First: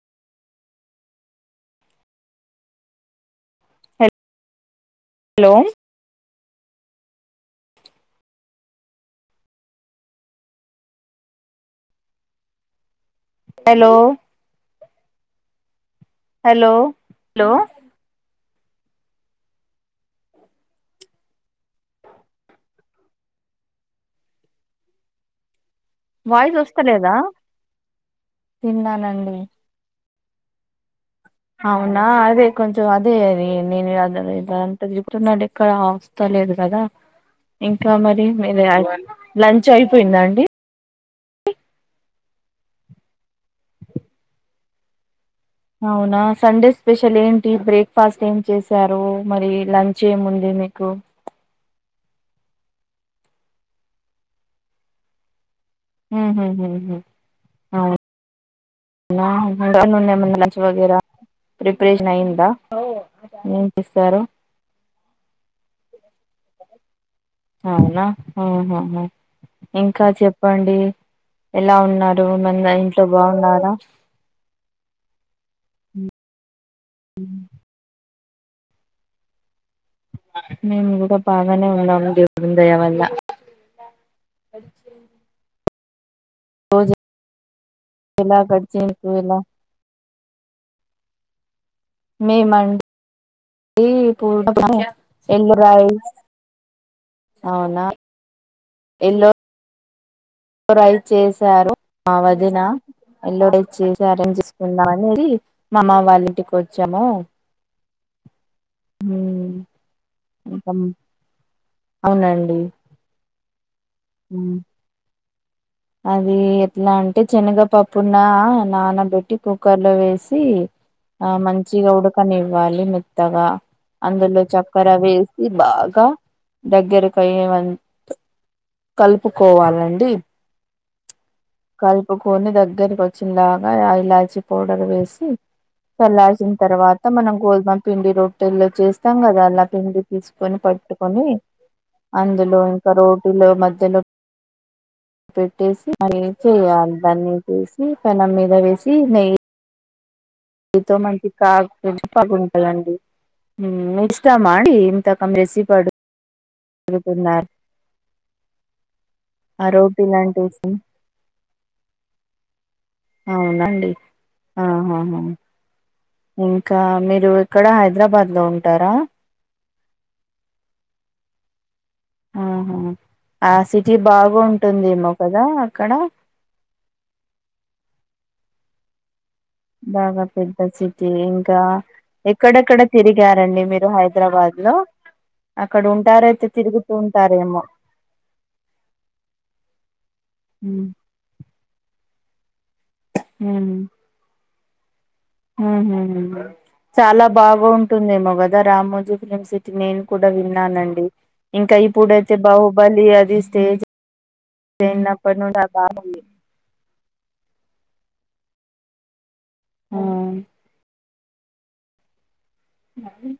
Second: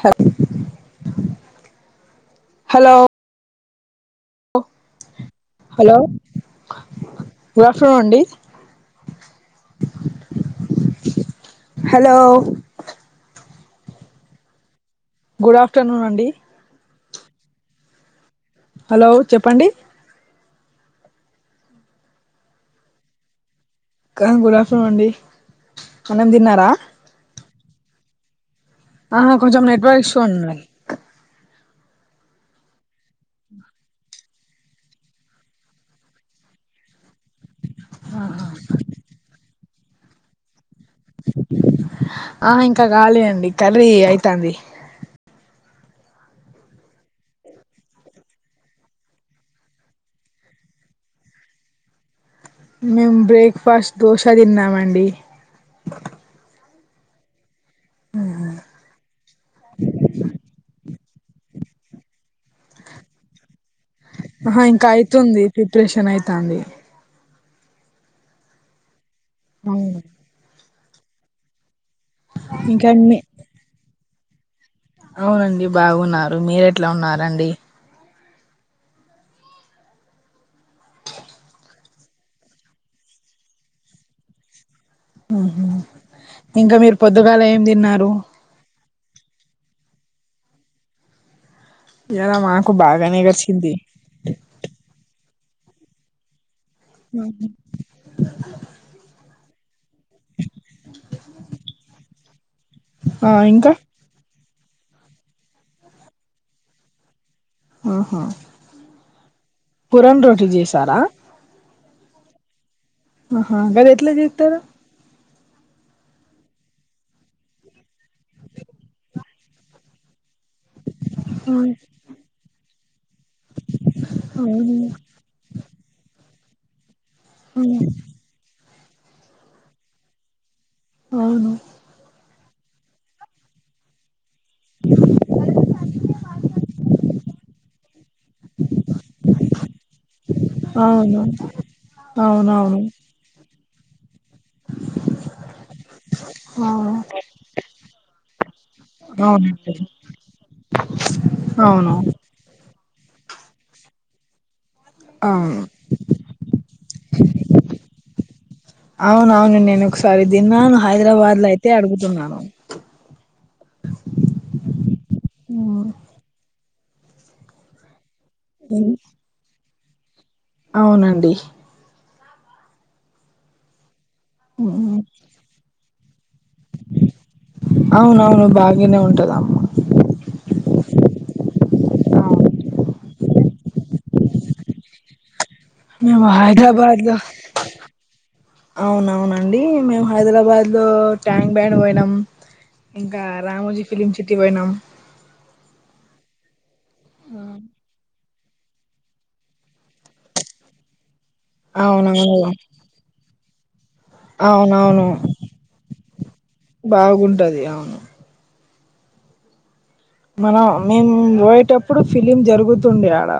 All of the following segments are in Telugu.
Hub hello hello! Hello good afternoon అండి హలో! అలో గుడ్ ఆఫ్టర్నూన్ అండి. హలో! హలో చెప్పండి? అక్క గుడ్ ఆఫ్టర్నూన్ అండి. అన్నం వాయిస్ తిన్నారా వస్తలేదా? ఆహ తిన్నానండి కొంచం నెట్వర్ ఇష్యూ ఉంది. అవునా అదే కొంచెం అదే అది నేనిదంత ఇదంత చెప్తున్నట్ ఎక్కడ అస్తలేదు గదా ఆ ఇంకా మరి మిరె లంచ్ అయిపోయిందా అండి ఆ ఇంక గాలె అండి కర్రీ అయితాంది. అవునా సండే స్పెషల్ ఏంటి బ్రేక్ఫాస్ట్ ఏం చేసారు మరి లంచ్ ఏముంది మీకు మేం బ్రేక్ఫాస్ట్ దోశ తిన్నామండి. మ్ హ్ హ్ అవు నా ఇంతక్ ముందు ఏమన్న లంచ్ [unintelligible] ప్రిపరేషన్ అయిందా? అహ ఇంకా అయితుంది ప్రిపరేషన్ అయితాంది. అవునా ఆ హా హా అవును ఇంకా చెప్పండీ. ఎలా ఉన్నారు మన్న ఇంకా ఇంట్లో మీ బాగున్నారా? అవునండి బాగున్నారు, మీరెట్లా ఉన్నారండి? మేం గుడా బాగానే ఉన్నాము దేవున్ దయ వల్ల అచ్చిన్ మ్ హ్ ఇంక మీరు పొద్దుగాల ఏం తిన్నారు? ఎలా గడిచింది [unintelligible] ఇయాల మాకు బాగానే గడిసింది. ఈ పూట ఎల్లు రాయి. అవునా ఎల్లో. ఎ చేసారు మా వదిన ఆ ఎల్లో రై ఇంకా చే. సరే చేసుకుందాం అనేది మా అమ్మ వాళ్ళ ఇంటికి వచ్చాము. కురం రోటీ ఇంకా చేసారా. అవునండి. అహా గది ఎట్లా జేత్తరు. అది ఎట్లా అంటే శనగ పప్పున్న నానబెట్టి కుక్కర్ లో వేసి. ఆ మంచిగా ఉడకనివ్వాలి మెత్తగా అందులో అవును చక్కెర వే. ఇది బాగా దగ్గరకు అయ్యే వరకు కలుపుకోవాలండి. అవును. కలుపుకొని దగ్గరకి వచ్చిందక ఆ ఇలాచి పౌడర్ వేసి. చల్లాసిన తర్వాత మనం గోధుమ పిండి రొట్టెల్లో చేస్తాం కదా అలా పిండి. తీసుకొని అవును పట్టుకొని అవును అందులో అవునవును ఇంకా రోటీలో మధ్యలో. పెట్టేసి అ అవును చేయాలి దాన్ని చేసి పెనం మీద వేసి నెయి. అవునండి ఏంతో మంచి కారూ అవును పగలగొట్టారండీ ఇస్తామా అండి. అవును కంమేసి పడ్ పడుకున్నారు. అవున అవును నేను ఆరోటి ఒకసారి లాంటివి తిన్నాను హైదరాబాద్ లో అయితే అడుగుతున్నాను. అవునండి ఆహాహా. ఉమ్ ఇంకా మీరు ఇక్కడ హైదరాబాద్లో ఉంటారా. అవునండి. ఉహుమ్ ఆ సిటీ ఉమ్ బాగుంటుందేమో కదా అక్కడ. అవున అవును బాగనే ఉంటదామ. బాగా పెద్ద సిటీ ఇంకా. అవును ఎక్కడెక్కడ తిరిగారండి మీరు హైదరాబాద్ లో. అక్కడ మేము ఉంటారైతే తిరుగుతూ హైదరాబాద్లో. ఉంటారేమో అవునవునండి మేమ్ హైదరాబాద్ లో. ఉమ్. ట్యాంగ్క్ బ్యాండ్ పోయినాం ఇంకా రామోజీ ఫిలిమ్ సిటీ పోయినాం. ఉహు చాలా బాగా ఉంటుందేమోగది. ద రామోజు ఫిలిమ్ సిటీ నేను కూడా విన్నానండి ఇంకా ఇప్పుడైతే అవునవును బావు. బలి అది స్టేజ్. అవునవును అయినప్పటి నుండి ఆ బాగా బాగుంటది అవును. ఉమ్. మనం నేను పోయేటప్పుడు ఫిలింజరుగుతుండే ఆడ.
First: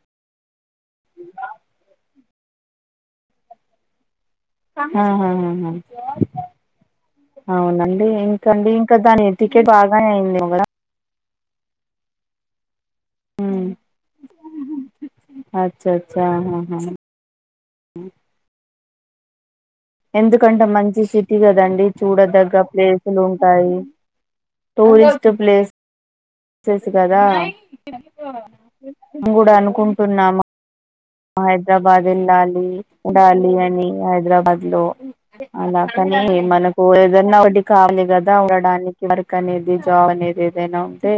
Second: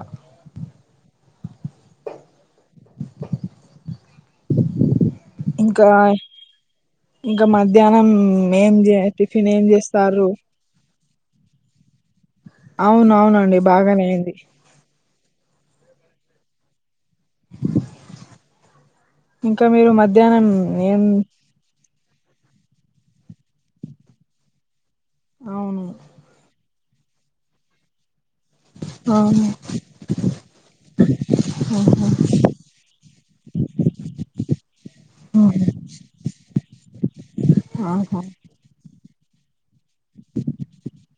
ఆ హా హా హా. ఇంకా ఇంకా అవునండి మధ్యాహ్నం ఇంకండి ఏం చే ఇంకా దాని టిఫిన్ వెతికి ఏం బాగానే చేస్తారు అయింది ఏమో గద. అవున అవునండి బాగానే అయింది. అచ్చ అచ్చహా హా. [unintelligible] ఇంకా మీరు మత్. ఎందుకంటే మంచి సిటీ కదండి చూడదగ్గ ప్లేసులు ఉంటాయి. Tourist place. ఆ వచ్చేసి కదా అవును కూడా అనుకుంటున్నామ. హైదరాబాద్ వెళ్ళాలి ఉడాలి అని హైదరాబాద్ లో. అలా కనీ మనకు ఏదన్నా ఒటి కావ్లి ఆహా గదా ఉండడానిక్ వర్క్ అనేది జావ్ అనేది ఏదైనా ఉంటే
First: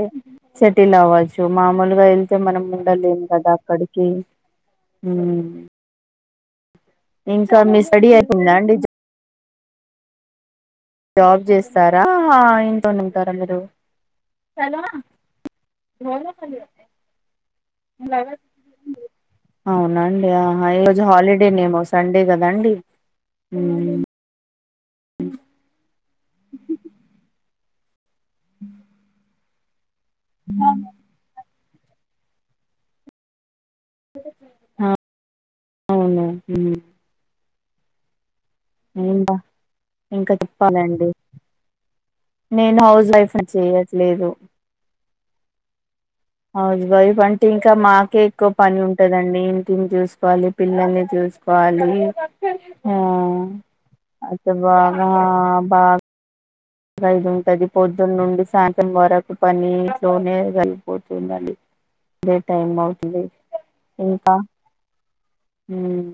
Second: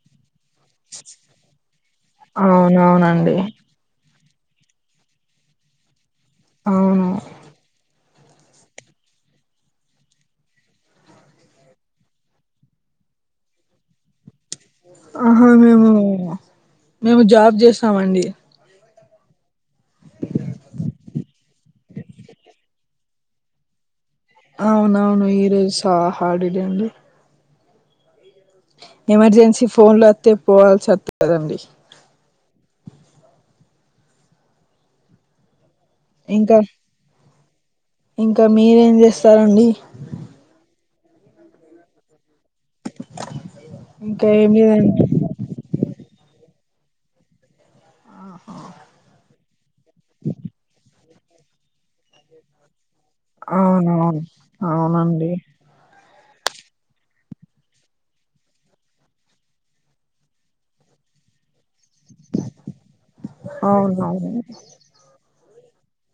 సెటిల్ అవ్వచ్చు మామూలుగా వెళ్తే మనం ఉండలేము అవునవునండి గదా అక్కడికి. ఉమ్ అవును. ఇంకా మీ స్టడీ అయిపొయిందాండి? జె జాబ్ జేస్తారా ఇంట్లోనె ఉంటారా మీరు? ఆహా మేమూ మేము జాబ్ జేస్తామండి. అవునండి ఆహా ఈరోజు హాలిడేనేమో సండే గదాండి! ఉమ్ అవునవును ఈరోజు హా హాడిడే అండి. ఎమర్జెన్సీ ఫోన్లత్తే పోవాల్సత్తదండి. ఆ అవునా? ఉమ్ ఇంక మీరేం జేస్తారండీ? ఇంక చెప్పాలండి నేను హౌస్ వైఫ్నన్ ఇంకా చేయట్లేదు. ఏం లేదండి హౌస్ వైఫ్ అంటే ఇంకా మాకే ఎక్కువ పనుంటదండి. ఇంటిన్జూస్కోవాలి పిల్లల్ని జూస్ వాలీ ఊ అవునా? అయితే బాగా బాగ్ రద్దుంటది పొద్దున్నుండి సాయంత్రం వరకు పనీ లోనే కలిగిపోతుందండి. దే టైమౌతుంది. అవునవును. ఉమ్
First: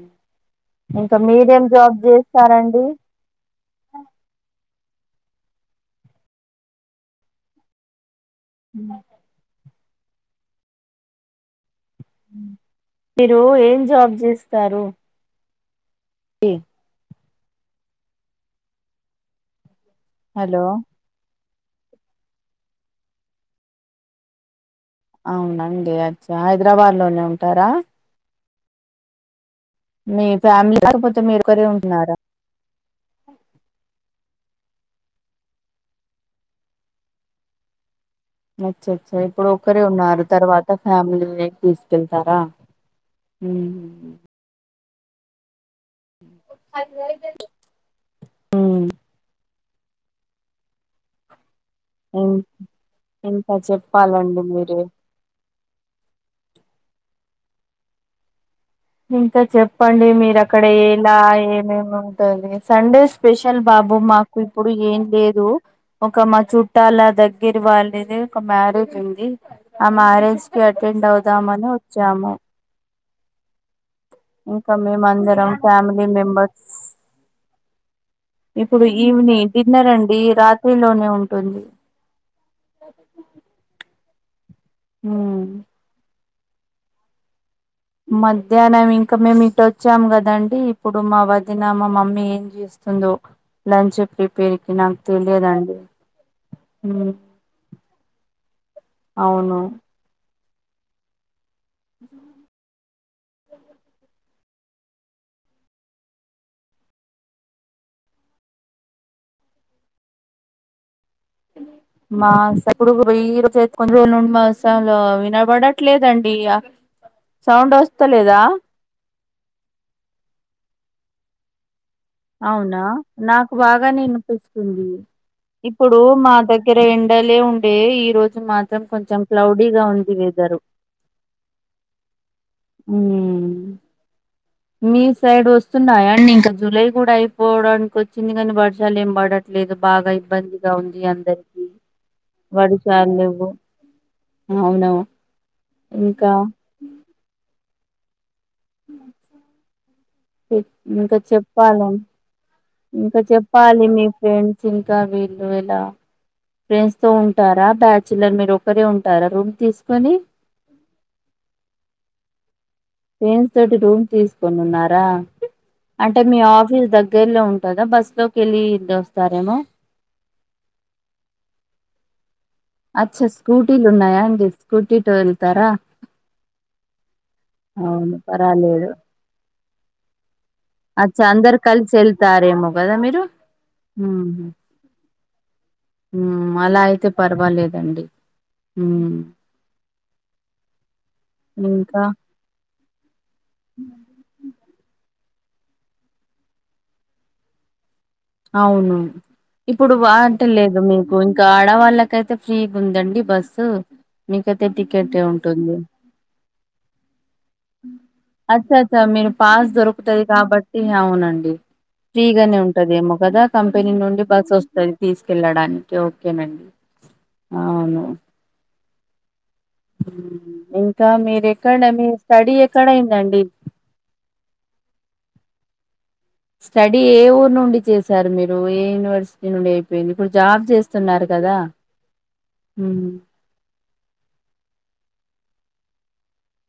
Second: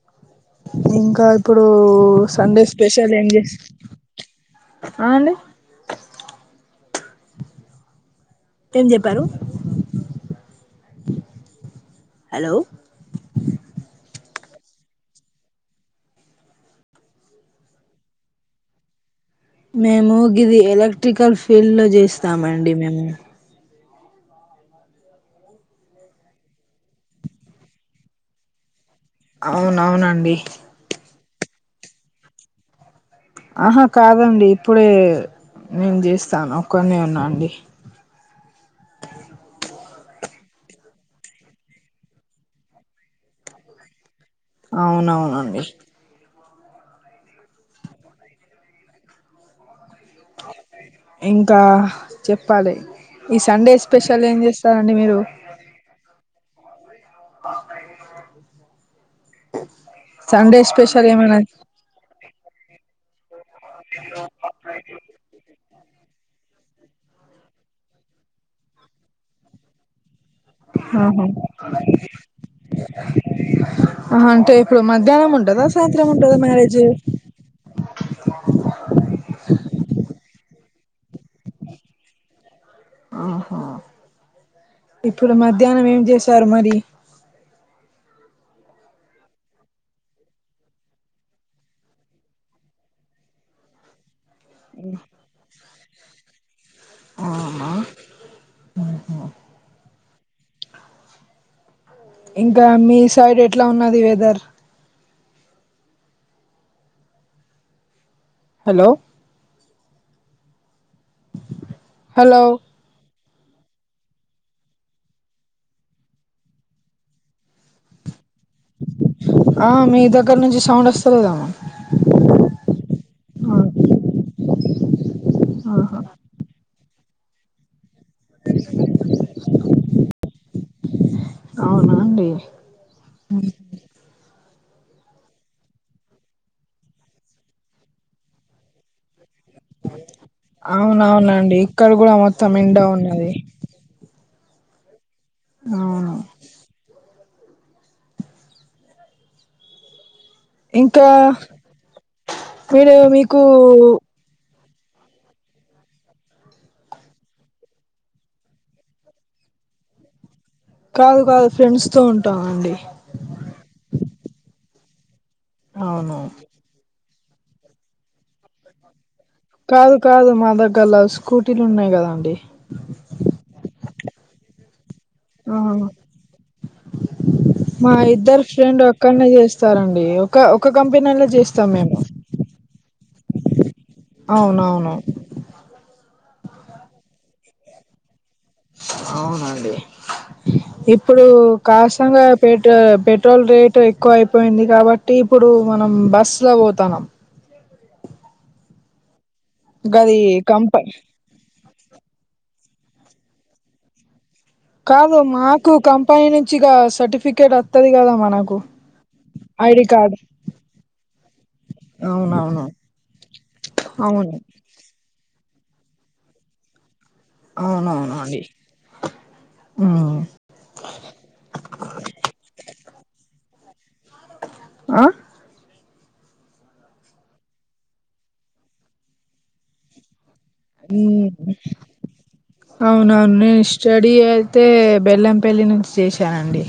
ఇంకా మీరేం ఇప్పుడూ జాబ్ సండే చేస్తారండి స్పెషల్ ఏం జేస్త్.. ఆ అండి? ఏం జెప్పారు? హలో! మీరు ఏం జాబ్ జేస్తారు? ఏ మేమూ గిది హలో ఎలక్ట్రికల్ ఫీల్డ్లో జేస్తామండి మేము. అవునండి అచ్చ హైదరాబాద్లోనే ఉంటరా? అవునవు మీ ఫ్యామ్లీ రాకపోతే మీరొకరే ఉంట్నారా? ఆహా కాదండి ఇప్పుడే నేన్జేస్తానొక్కన్నే ఉన్నాండి. అచ్చచ్చా ఇప్పుడొక్కరే ఉన్నారు. తర్వాత ఫ్యామిలీనీ తీస్కెళ్తారా? ఉమ్ హు అవునవునండి. [inaudible] ఉమ్ ఇంకా ఇం చెప్పాలె ఈ ఇంకా సండే స్పెషల్ ఏం చెప్పాలండి మీరే జేస్తారండి మీరు? [inaudible] ఇంకా చెప్పండి సండే మీరక్కడ స్పెషల్ ఏలా ఏమైనా ఏమేమి ఉంటంది? సండే స్ప్ స్పెషల్ బాబు మాకు ఇప్పుడు ఏం లేదు. ఒక మా చుట్టాల దగ్గరివాళ్ళదే ఒక మ్యారేజుంది. ఆ మ్యారేజ్ కి అటెండ్ అవుదామని వొచ్చాము. అహ అంటే ఇంకా ఇప్పుడు మేము అందరం మధ్యాహ్నముంటదా ఫ్యామిలీ సాయంత్రముంటదా మెంబర్స్ మ్యారేజ్? ఇప్పుడు ఈవిని డిన్నరండీ రాత్రిలోనే ఉంటుంది. ఆహా ఇప్పుడు ఉమ్. మధ్యాహ్నం ఏం చేశారు మరి మధ్యాహ్నం ఇంకా మేము ఇటుచ్చాం కదండి ఇప్పుడు మా వదిన మా మమ్మీ ఏం చేస్తుందో లంచ్ ప్రీప్ పేరికి నాకు తెలియదండి అవునా అవును [inaudible] ఇంకా మీ సైడ్ ఎట్లా ఉన్నది వెదర్ హలో మా హలో సై ఇప్పుడుయ రోజ కొంచన్ని రోజలు నుండి మాసంలో వినబడట్లేదండి సౌండ్ ఓస్తా లేదా ఆ మీ దగ్గర నుంచి సౌండ్ వస్తాలేదెఆమె అవునా నాకు బాగానే వినిపిస్తుంది ఇప్పుడు ఆహా మా దగ ఇక్కర ఎండలే ఉండే ఈ రోజు మాత్రం కొంచెం క్లౌడీగా ఉంది వెదరు అవునా అండి మ్ మీ సైడ్ వస్తున్నాయాండి ఇంకా జులై కూడా అయిపోవడానికి వచ్చింది కానీ వర్షాలు ఏం పడట లేదు బాగా ఇబ్బందిగా ఉంది అవునవునండి అందరికి ఇక్కడ కూడా మొత్తం ఎండ వారిశాలు ఉన్నది లేవు అవును అవును ఇంకా ఇంకా చెప్పాలి మీరు ఇంకా మీకు చెప్పాలి మీ ఫెంస్ ఇంకా వీళ్ళు ఇలా ఫ్రెండ్స్ తో ఉంటారా బ్యాచలర్ మీరు ఒకరే ఉంటారా రూమ్ తీసుకొని కాదు కాదు ఫ్రెండ్స్ తో ఉంటానండి ఫేన్స్ తోటి రూమ్ తీసుకునీ ఉన్నారా అవును అంటే మీ ఆఫ స్కీ దగ్గరలో ఉంటదా బస్సు లోకి వెళ్ళి ఇటు వస్తారేమో కాదు కాదు మా దగ్గరలో స్కూటీలు ఉన్నాయి కదండి అచ్చ స్కూటీలు ఉన్నాయా అండి స్కూటీతో వెళ్తారా ఆ మా అవును ఇద్దరు ఫ్రెండ్ పర్వాలేదు ఒక్కడనే చేస్తారండి ఒక ఒక కంపెనీలో చేస్తాం మేము సారేమో కదా మీరు అవునవును మ్మ్ అలా అయితే పర్వాలేదండి ఉమ్ అవునండి ఇప్పుడు ఇంకా కాసంగా పెట్ పెట్ పెట్రోల్ రేటు ఎక్కువ అయిపోయింది కాబట్టి ఇప్పుడు మనం బస్సు లో పోతాన్నాం అవును ఇప్పుడు వా గది అంట కంప లేదు మీకు గా ఆడవాళ్ళకైతే ఫ్రీగు ఉందండి బస్సు నికతీఏంటి కాదు మాకు కంపెనీ నుంచిగా సర్టిఫికేట్ వతది కదా మనకు అచ్చ మీరు పాస్ ఐడి కార్డ్ దొరుకుతుంది కాబట్టి అవునండి ఫ్రీగానే అవునవును ఉంటది ఏమో కాదా కంపెనీ నుండి అవును బస్ వస్తుంది తీసుకెళ్ళడానికి ఓకేనండి అవును అవును అండి హ్మ్. ఇంకా మీర ఎక్కడ మీ స్టడీ ఎక్కడయిందండి అ స్టడీ ఏ ఊరు నుండి చేశారు మీరు ఏ యూనివర్సి నుండి అయిపోయింది ఇప్పుడు జాబ్ చేస్తున్నారు మ్మ్ కదా మ్మ్ [inaudible] స్టడీ అయితే బెల్లంపల్లి నుంచి చేశానండి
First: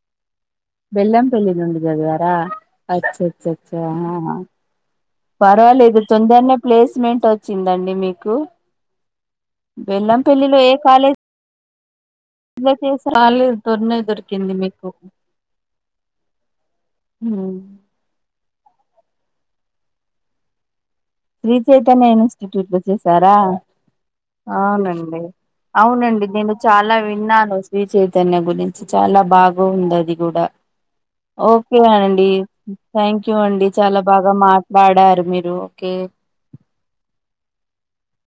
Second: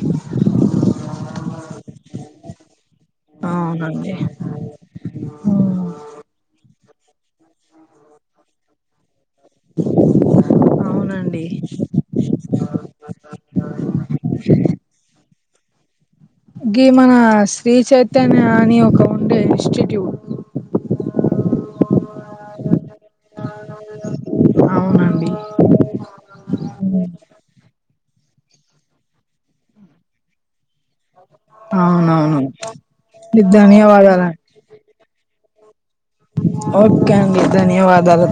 బెల్లంపల్లి నుండి చదివారా అచ్చ అచ్చ అచ్చ అవునండి పర్వాలేదు తొందర్నే ప్లేస్మెంట్ వచ్చిందండి మీకు బెల్లం పల్లిలో ఏ కాలేజ్ అండి ఇలా చేసే వాళీ దొరన దొరికింది మీకు [unintelligible] గి మన శ్రీ చైతన్య అని ఒక ఉండే ఇన్స్టిట్యూట్ శ్రీ చైతన్య ఇన్స్టిట్యూట్ సారా అవునండి అవునండి నేను చాలా విన్నాను శ్రీ చైతన్య గురించి చాలా బాగుంది అది కూడా ఓకే అండి అవునవును థ్యాంక్ యూ అండి చాలా బాగా ధన్యవాదాలండి మాట్ బాడారు మీరు ఓకే ఓకే అండి ధన్యవాదాలు